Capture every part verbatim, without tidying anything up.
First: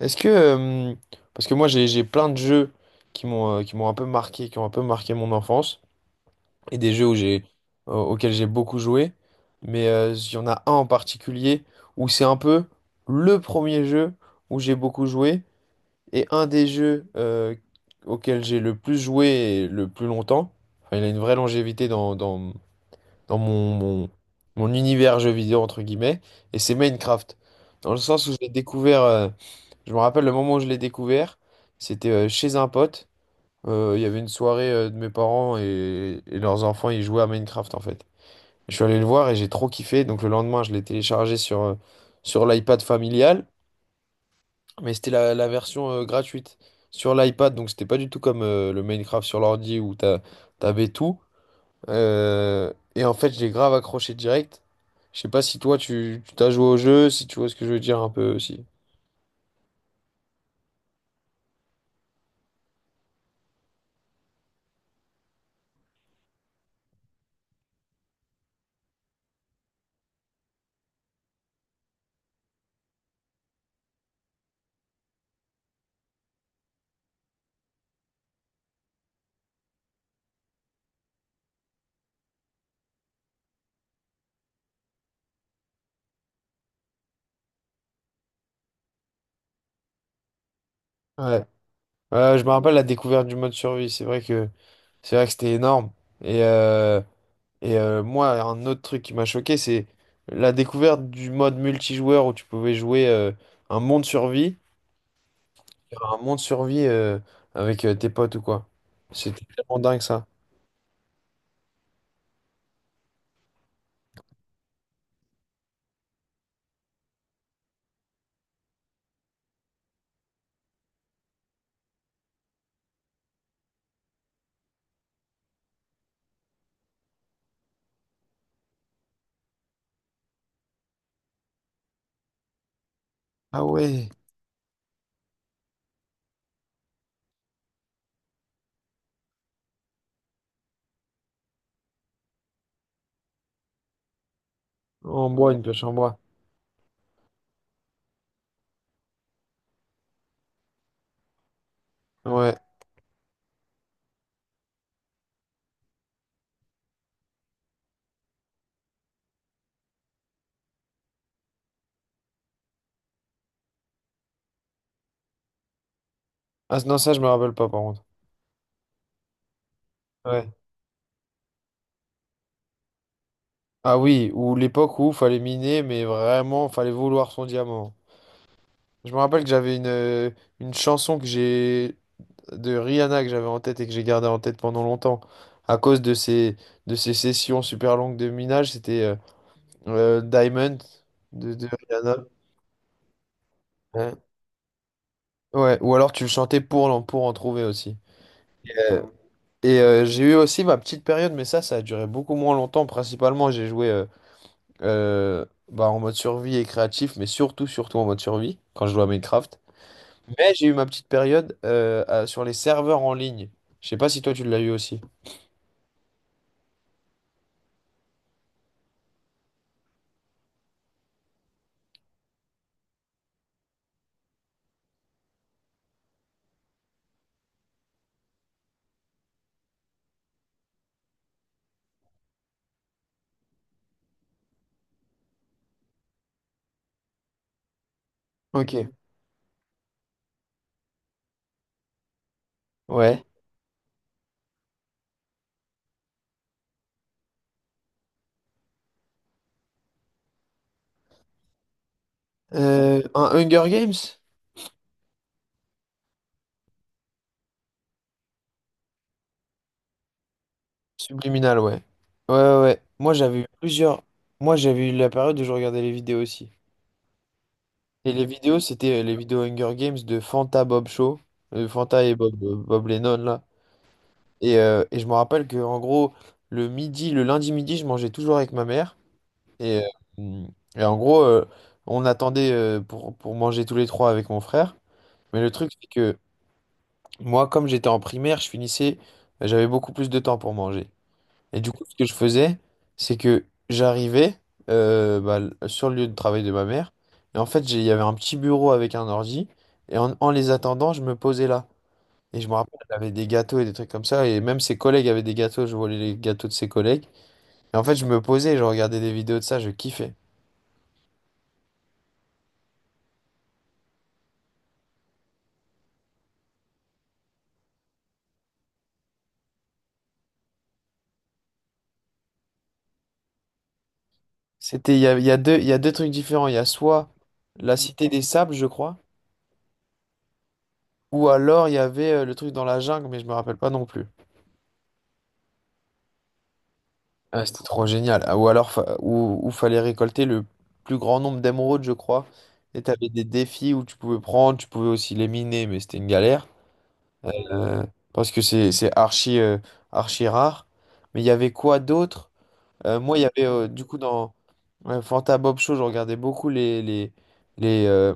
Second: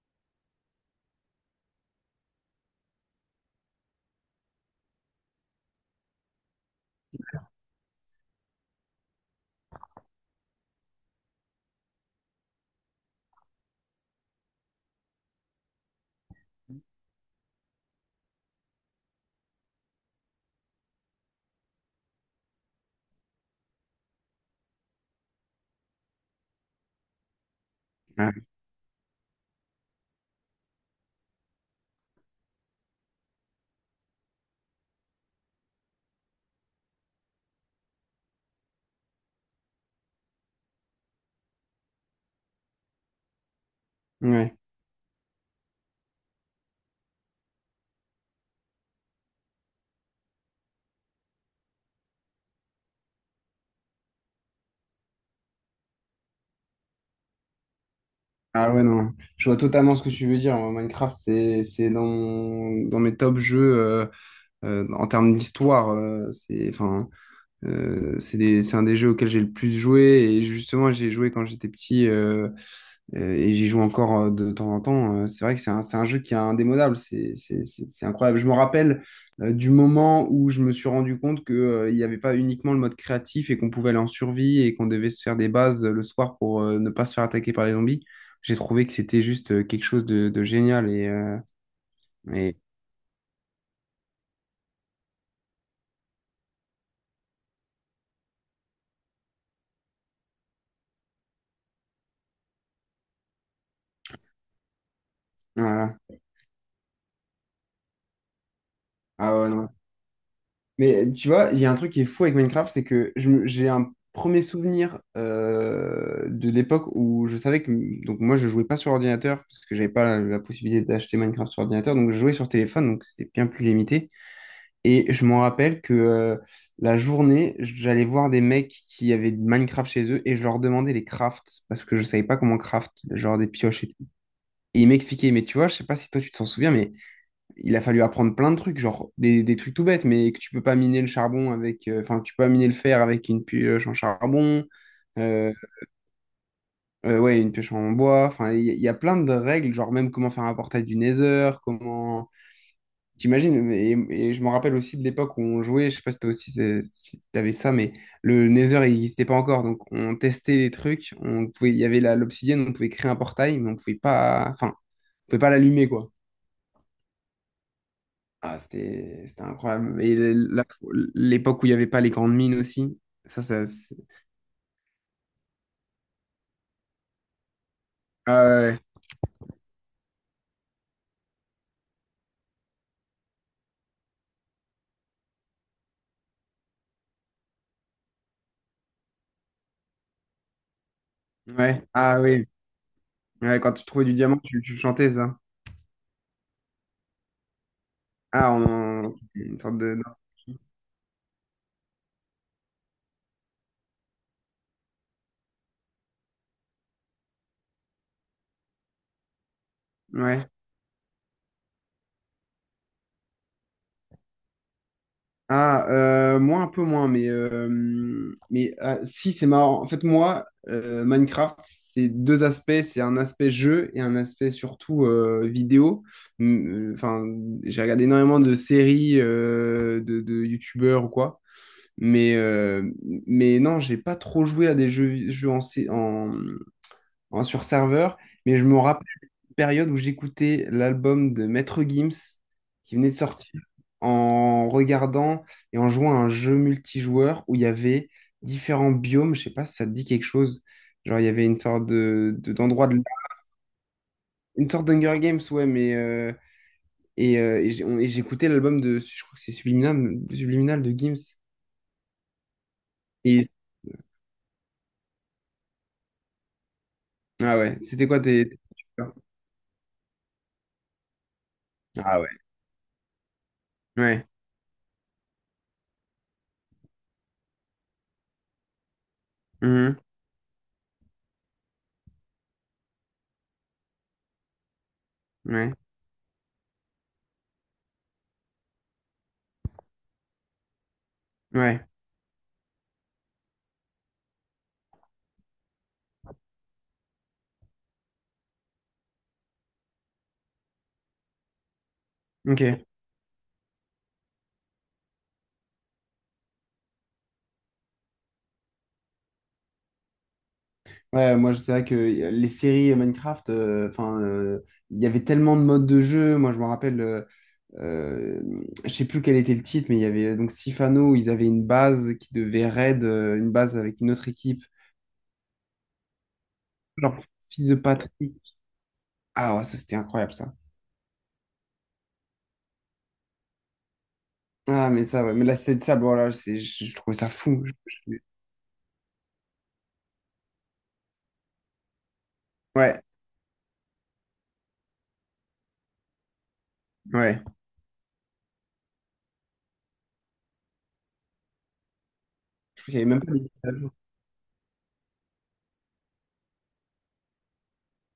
Est-ce que euh, parce que moi j'ai j'ai plein de jeux qui m'ont euh, qui m'ont un peu marqué, qui ont un peu marqué mon enfance et des jeux où j'ai euh, auxquels j'ai beaucoup joué, mais euh, il y en a un en particulier où c'est un peu le premier jeu où j'ai beaucoup joué et un des jeux euh, auxquels j'ai le plus joué et le plus longtemps. Enfin, il a une vraie longévité dans dans dans mon mon mon univers jeu vidéo entre guillemets, et c'est Minecraft. Dans le sens où Ouais. j'ai découvert euh, je me rappelle le moment où je l'ai découvert, c'était euh, chez un pote. Euh, Il y avait une soirée euh, de mes parents, et, et leurs enfants, ils jouaient à Minecraft en fait. Je suis allé le voir et j'ai trop kiffé. Donc le lendemain, je l'ai téléchargé sur, euh, sur l'iPad familial, Ouais. mais c'était la, la version euh, gratuite sur l'iPad. Donc c'était pas du tout comme euh, le Minecraft sur l'ordi où t'as, t'avais tout. Euh, et en fait, j'ai grave accroché direct. Je sais pas si toi, tu tu t'as joué au jeu, si tu vois ce que je veux dire un peu aussi. Ah ouais, non. Je vois totalement ce que tu veux dire. Moi, Minecraft, c'est, c'est dans, mon- dans mes top jeux euh, euh, en termes d'histoire. Euh, c'est, enfin, euh, c'est des- c'est un des jeux auxquels j'ai le plus joué. Et justement, j'ai joué quand j'étais petit. Euh, Euh, et j'y joue encore euh, de temps en temps. Euh, c'est vrai que c'est un, c'est un jeu qui est indémodable. C'est c'est- c'est- c'est incroyable. Je me rappelle euh, du moment où je me suis rendu compte que, euh, il n'y avait pas uniquement le mode créatif et qu'on pouvait aller en survie et qu'on devait se faire des bases euh, le soir pour euh, ne pas se faire attaquer par les zombies. J'ai trouvé que c'était juste euh, quelque chose de, de génial. Et, euh, Ouais. Ouais, je me et rappelle la découverte du mode survie. C'est vrai que. C'est vrai que c'était énorme. Et, euh, et euh, moi, un autre truc qui m'a choqué, c'est la découverte du mode multijoueur où tu pouvais jouer euh, un monde survie, voilà. un monde survie euh, avec euh, tes potes ou quoi. Ah C'était ouais, non, tellement dingue, ça. mais tu vois, il y a un truc qui est fou avec Minecraft, c'est que je me- j'ai un premier souvenir euh, de l'époque où je savais que... Donc moi, je jouais pas sur ordinateur, parce que j'avais pas la, la possibilité d'acheter Minecraft sur ordinateur, donc je jouais sur téléphone, donc c'était bien plus limité. Et je m'en rappelle que euh, la journée, j'allais voir des mecs qui avaient de Minecraft chez eux, et je leur demandais les crafts, parce que je savais pas comment craft, genre des Ah pioches et tout. ouais, Et ils m'expliquaient, mais tu vois, je sais pas si toi tu t'en souviens, mais il a fallu apprendre plein de trucs, genre des, des trucs tout bêtes, mais que tu peux pas miner le charbon avec, euh, enfin, tu peux pas miner le fer avec une pioche en charbon, en bois, euh, une pioche en bois. euh, ouais, une pioche en bois, enfin, il y, a il y a plein de règles, genre même comment faire un portail du Nether, comment. Ouais. T'imagines, et, et je me rappelle aussi de l'époque où on jouait, je sais pas si toi aussi c'est- si t'avais ça, mais le Nether il n'existait pas encore, donc on testait les trucs, on pouvait, il y avait la- l'obsidienne, on pouvait créer un portail, mais on pouvait pas, enfin, on pouvait pas l'allumer, quoi. Ah non, ça, je me rappelle pas par contre. Ah, c'était c'était incroyable. Et Ouais. la- l'époque où il n'y avait pas les grandes mines aussi, ça, ça. Ah c'est- oui, ou l'époque où fallait miner, mais vraiment, fallait vouloir son diamant. Ah ouais, Je me rappelle que j'avais une, euh, une chanson que j'ai de Rihanna que j'avais en tête et que j'ai gardé en tête pendant longtemps à cause de ces, de ces sessions super longues de minage, c'était euh, euh, Diamond de, de ouais. Rihanna. Ah oui. Ouais, quand tu trouvais du Ouais. diamant, tu, tu chantais ça. Ouais, ou alors tu le chantais pour, l'en- pour en trouver aussi. Ah, Euh, on... une sorte et de. euh, j'ai eu aussi ma petite période, mais ça, ça a duré beaucoup moins longtemps. Principalement, j'ai joué euh, euh, bah, en mode survie et créatif, mais surtout, surtout en mode survie quand je jouais à Minecraft. Ouais. Mais j'ai eu ma petite période euh, à- sur les serveurs en ligne. Je sais pas si toi tu l'as eu aussi. Ah, euh, moi un peu moins, mais, euh, mais ah, si, c'est marrant. En fait, moi, euh, Minecraft, c'est deux aspects. C'est un aspect jeu et un aspect surtout euh, vidéo. Mm, euh, Enfin, j'ai regardé énormément de séries euh, de, de youtubeurs ou quoi. Mais, euh, mais non, j'ai pas trop joué à des jeux, jeux en, sé- en, en- sur serveur, mais je Ok. me rappelle une période où j'écoutais l'album de Maître Gims qui venait de Ouais. sortir en regardant et en jouant à un jeu multijoueur où il y avait différents biomes, je sais pas si ça te dit quelque chose. Genre, il y avait une sorte de, de- d'endroit de, Euh, un Hunger Games? une sorte d'Hunger Games, ouais, mais euh, et, euh, et j'ai- on- et j'écoutais l'album de, je crois que c'est Subliminal, Subliminal de Gims. Subliminal, ouais. Ouais, ouais, ouais. Moi, j'avais eu Et, plusieurs. Moi, j'avais eu la période où je regardais les vidéos aussi. ah ouais, c'était Et quoi les tes. tes- vidéos, c'était euh, les vidéos Hunger Games de Fanta Bob Show. euh, Fanta et Ah ouais. Bob, euh, Bob Lennon, là. Ouais. Et, euh, et je me rappelle que, en gros, le midi, le lundi midi, je mangeais toujours avec ma mère. Et, Mhm. euh, et en gros, euh, on attendait euh, pour, pour manger tous les trois avec mon frère. Mais le truc, Ouais. c'est que moi, comme j'étais en primaire, je finissais. J'avais beaucoup plus de temps pour manger. Et du coup, Ouais. ce que je faisais, c'est que j'arrivais euh, bah, l- sur le lieu de travail de ma mère. Et en fait, j'ai- il y avait un petit bureau avec un ordi. Et en, en les attendant, je me posais là. Et je me Ok. rappelle, elle avait des gâteaux et des trucs comme ça. Et même ses collègues avaient des gâteaux. Je volais les gâteaux de ses collègues. Et en fait, je me posais et je regardais des vidéos de ça. Je kiffais. Ouais, moi, c'est vrai que les séries Minecraft, euh, enfin, euh, il y avait tellement de modes de jeu. Moi, je me rappelle, euh, euh, je sais plus quel était le titre, mais il y avait euh, donc Sifano, où ils avaient une base qui devait raid, euh, une base avec une autre équipe. C'était, il y a, il y a deux, il y a deux trucs différents. Il y a soit Genre, fils la de Cité des Patrick. Sables, je crois. Ah, ouais, ça, c'était incroyable, ça. Ou alors, il y avait euh, le truc dans la jungle, mais je me rappelle pas non plus. Ah, mais ça, ouais. Mais là, c'était de ça. Bon, là, c'est, je, je trouvais ça Ah, fou. c'était trop Je- je- génial. Ah, ou alors, fa- ou, ou fallait récolter le plus grand nombre d'émeraudes, je crois. Et Ouais, t'avais des défis où tu pouvais prendre, tu pouvais aussi les miner, mais c'était une galère. ouais. Euh, parce que c'est c'est archi, euh, archi rare. Mais il y avait quoi d'autre? Je crois qu'il y Euh, avait moi, il même y pas avait des... euh, du coup dans ouais, Fanta Bob Show, je regardais beaucoup les, les, les, euh,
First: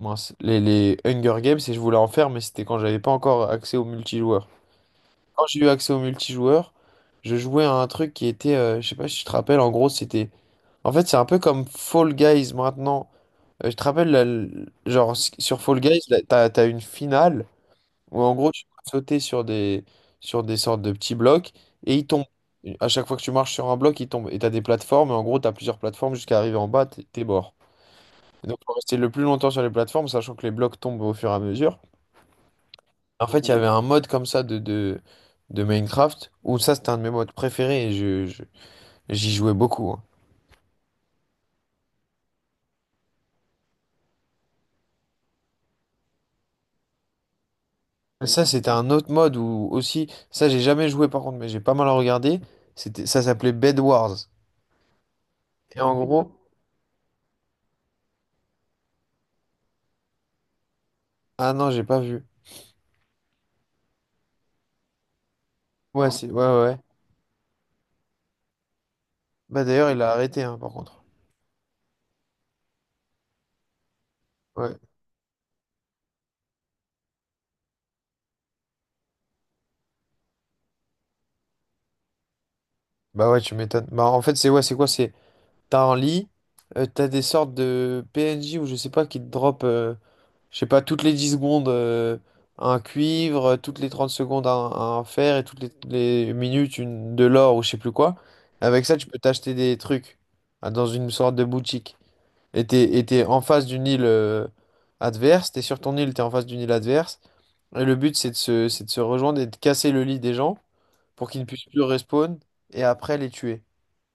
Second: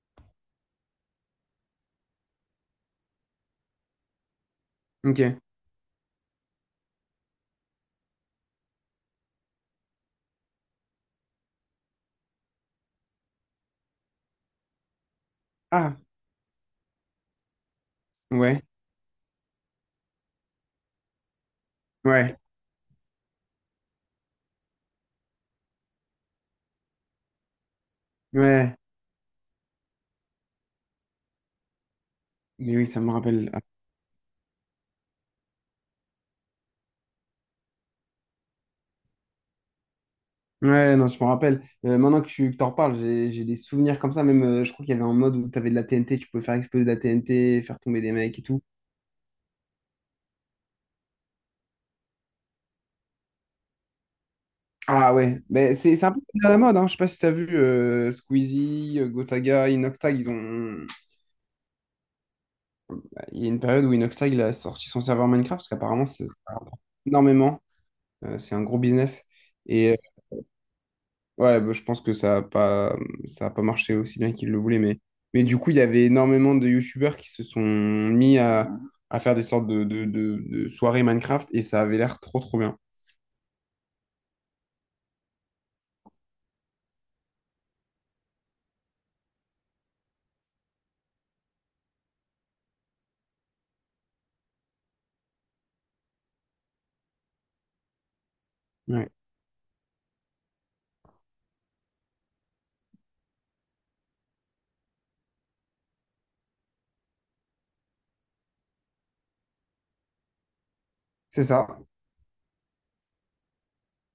mince, les, les Hunger Games, et je voulais en faire, mais c'était quand j'avais pas encore accès au multijoueur. Ok. Quand j'ai eu accès au multijoueur, je jouais à un truc qui était, euh, je sais pas si tu te rappelles, en gros, c'était. En fait, c'est un peu comme Fall Guys maintenant. Euh, je te rappelle, la- l- genre, s- sur Fall Ah, Guys, là, t'as, t'as une finale où en gros, ouais, tu peux sauter sur des, sur des sortes de petits blocs, et ils tombent. ouais, Et à chaque fois que tu marches sur un bloc, ils tombent. Et t'as des plateformes, et en gros, t'as plusieurs plateformes jusqu'à arriver en bas, t'es t'es mort. Et donc, faut ouais. rester le plus longtemps sur les plateformes, sachant que les blocs tombent au fur et à mesure. Mais oui, ça me En fait, il y rappelle. avait un mode comme ça de, de, de Minecraft où ça, c'était un de mes modes préférés, et je, je- j'y jouais beaucoup, hein. Ouais, non, je me rappelle. Euh, maintenant que tu que t'en reparles, j'ai j'ai des souvenirs comme ça. Même, euh, je crois qu'il y avait un mode où tu avais de la T N T, tu pouvais faire exploser de la T N T, faire tomber des mecs et Ça, tout. c'était un autre mode où aussi, ça, j'ai jamais joué par contre, mais j'ai pas mal regardé. C'était, ça s'appelait Bed Wars. Ah ouais, mais Et c'est en c'est un peu gros, à la mode, hein. Je sais pas si t'as vu euh, Squeezie, euh, Gotaga, Inoxtag, ils ont... ah non, j'ai pas vu. Bah, il y a une période où Inoxtag il a sorti son serveur Minecraft, parce qu'apparemment, Ouais, ça c'est, ouais, ça ouais, ouais. rapporte énormément. Euh, c'est un gros business. Bah d'ailleurs, Et il a arrêté, hein, par contre. ouais, bah, je pense que ça a pas, ça a pas marché aussi bien qu'ils le Ouais. voulaient, mais, mais du coup, il y avait énormément de youtubeurs qui se sont mis à, à faire des sortes de, de, de- de soirées Minecraft et ça avait l'air trop trop bien. Bah ouais, tu m'étonnes. Bah en fait, c'est ouais, c'est quoi? C'est, t'as un lit, euh, t'as des sortes de P N J ou je sais pas qui te drop. euh, Je sais pas, toutes les dix secondes, euh, un cuivre, toutes les trente secondes, un, un fer, et toutes les, les minutes, une, de l'or ou je sais plus quoi. Avec ça, tu Ouais. peux t'acheter des trucs, ah, dans une sorte de boutique. Et t'es, et t'es en face d'une île euh, adverse, t'es sur ton île, t'es en face d'une île adverse. Et le but, c'est de se, c'est de se rejoindre et de casser le lit des gens pour qu'ils C'est ne puissent ça. plus respawn et après les tuer.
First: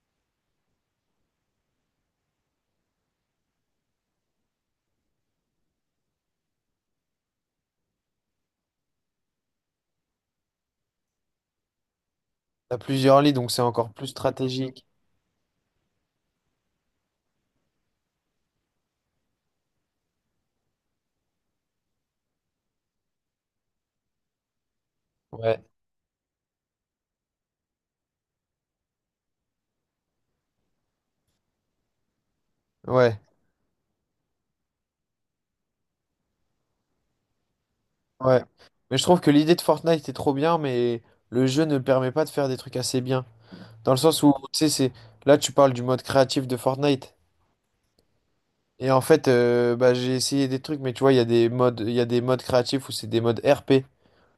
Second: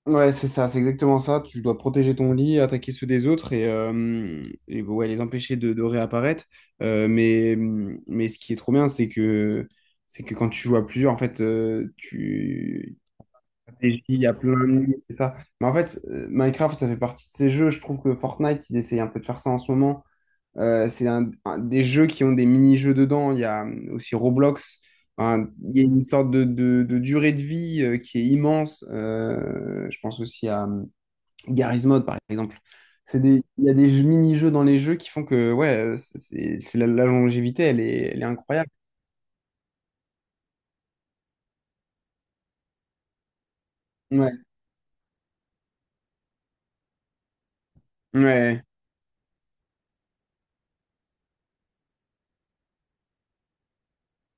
Ouais, c'est ça, c'est exactement ça. Tu dois protéger ton lit, attaquer ceux des autres et, euh, et ouais, les empêcher de, de réapparaître. Euh, mais, mais ce qui est trop bien, c'est que, c'est que quand tu joues à plusieurs, en fait, euh, T'as tu, plusieurs lits, donc c'est encore stratégie, plus il y a plein de stratégique. nuits, c'est ça. Mais en fait, euh, Minecraft, ça fait partie de ces jeux. Je trouve que Fortnite, ils essayent un peu de faire ça en ce moment. Euh, c'est un, un- des jeux qui ont des mini-jeux dedans. Il y a euh, aussi Roblox. Enfin, Ouais. il y a une sorte de, de- de durée de vie euh, qui est immense. Euh, je pense aussi à euh, Garry's Mod, par exemple. C'est Ouais. des, il y a des jeux- mini-jeux dans les jeux qui font que ouais, euh, c'est, c'est- la, la longévité, elle est, elle est Ouais. incroyable. Mais je trouve que l'idée de Fortnite est trop bien, mais le jeu ne permet pas de faire des trucs assez bien. Dans le sens où, Ouais, tu sais, c'est... Là, tu parles du mode créatif de Fortnite. ouais, Et en fait, euh, bah, j'ai essayé des trucs, mais tu vois, il y a des modes, il y a des modes créatifs où c'est des modes R P.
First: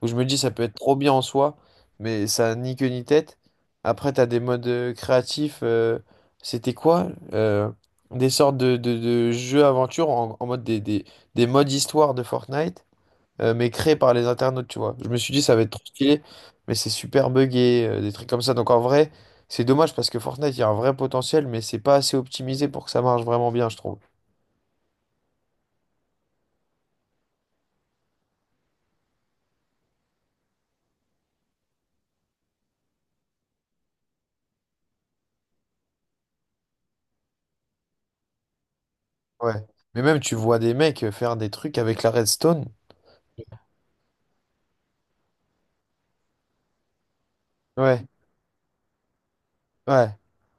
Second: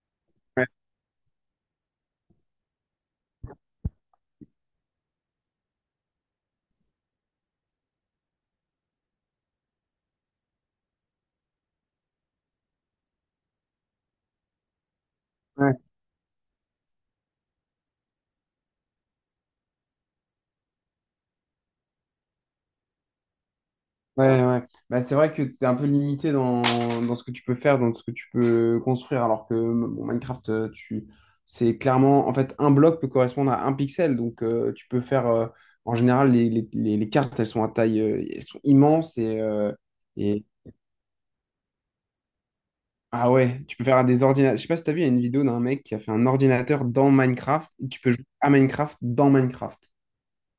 Où je me dis, ça peut ouais. être trop bien en soi, mais ça a ni queue ni tête. Après, t'as des modes euh, créatifs... euh, c'était quoi? Euh, des sortes de, de, de jeux aventure en, en, mode des, des, des modes histoire de Fortnite euh, mais créé par les internautes, tu vois. Je me suis dit, ça va être Ouais. trop stylé, mais c'est super buggé, euh, des trucs comme ça. Donc en vrai, c'est dommage parce que Fortnite, il y a un vrai potentiel, mais c'est pas assez optimisé pour que ça marche vraiment bien, je trouve. Ouais, ouais. Bah, c'est vrai que tu es un peu limité dans, dans ce que tu peux faire, dans ce que tu peux construire, alors que bon, Minecraft, euh, tu, c'est clairement, en fait, un bloc peut correspondre à un pixel, donc euh, tu peux faire, euh, en général, les, les, les- les cartes, elles sont à taille, euh, elles sont immenses et, Ouais. euh, Mais même, tu et, vois des mecs euh, faire des trucs avec la redstone. ah ouais, tu peux faire des ordinateurs, je sais pas si t'as vu, il y a une vidéo d'un mec qui a fait un ordinateur dans Minecraft, et tu Ouais, peux jouer à Minecraft dans Minecraft. ouais,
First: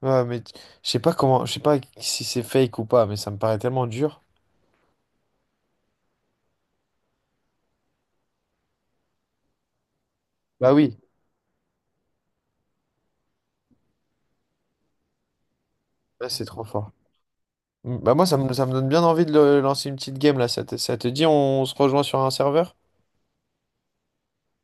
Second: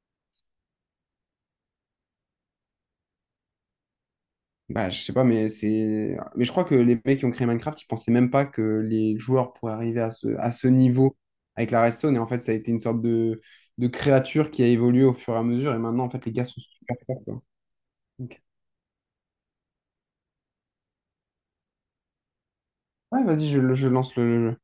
ouais, mais t- je sais pas comment, je sais pas si c'est fake ou pas, mais ça me paraît tellement dur. Bah, je sais pas, mais c'est. Mais je crois que les mecs qui ont créé Minecraft, ils pensaient même pas que les joueurs pourraient arriver à ce, à ce Bah oui, niveau avec la redstone. Et en fait, ça a été une sorte de, de créature qui a évolué au fur et à mesure. Et maintenant, en fait, ouais, les c'est gars sont trop fort. super forts, quoi. Mm, Bah moi, ça Ok. me, ça me donne bien envie de le- lancer une petite game là. Ça te, ça te dit, on se rejoint sur un serveur? Ouais, vas-y, je, je lance le le jeu.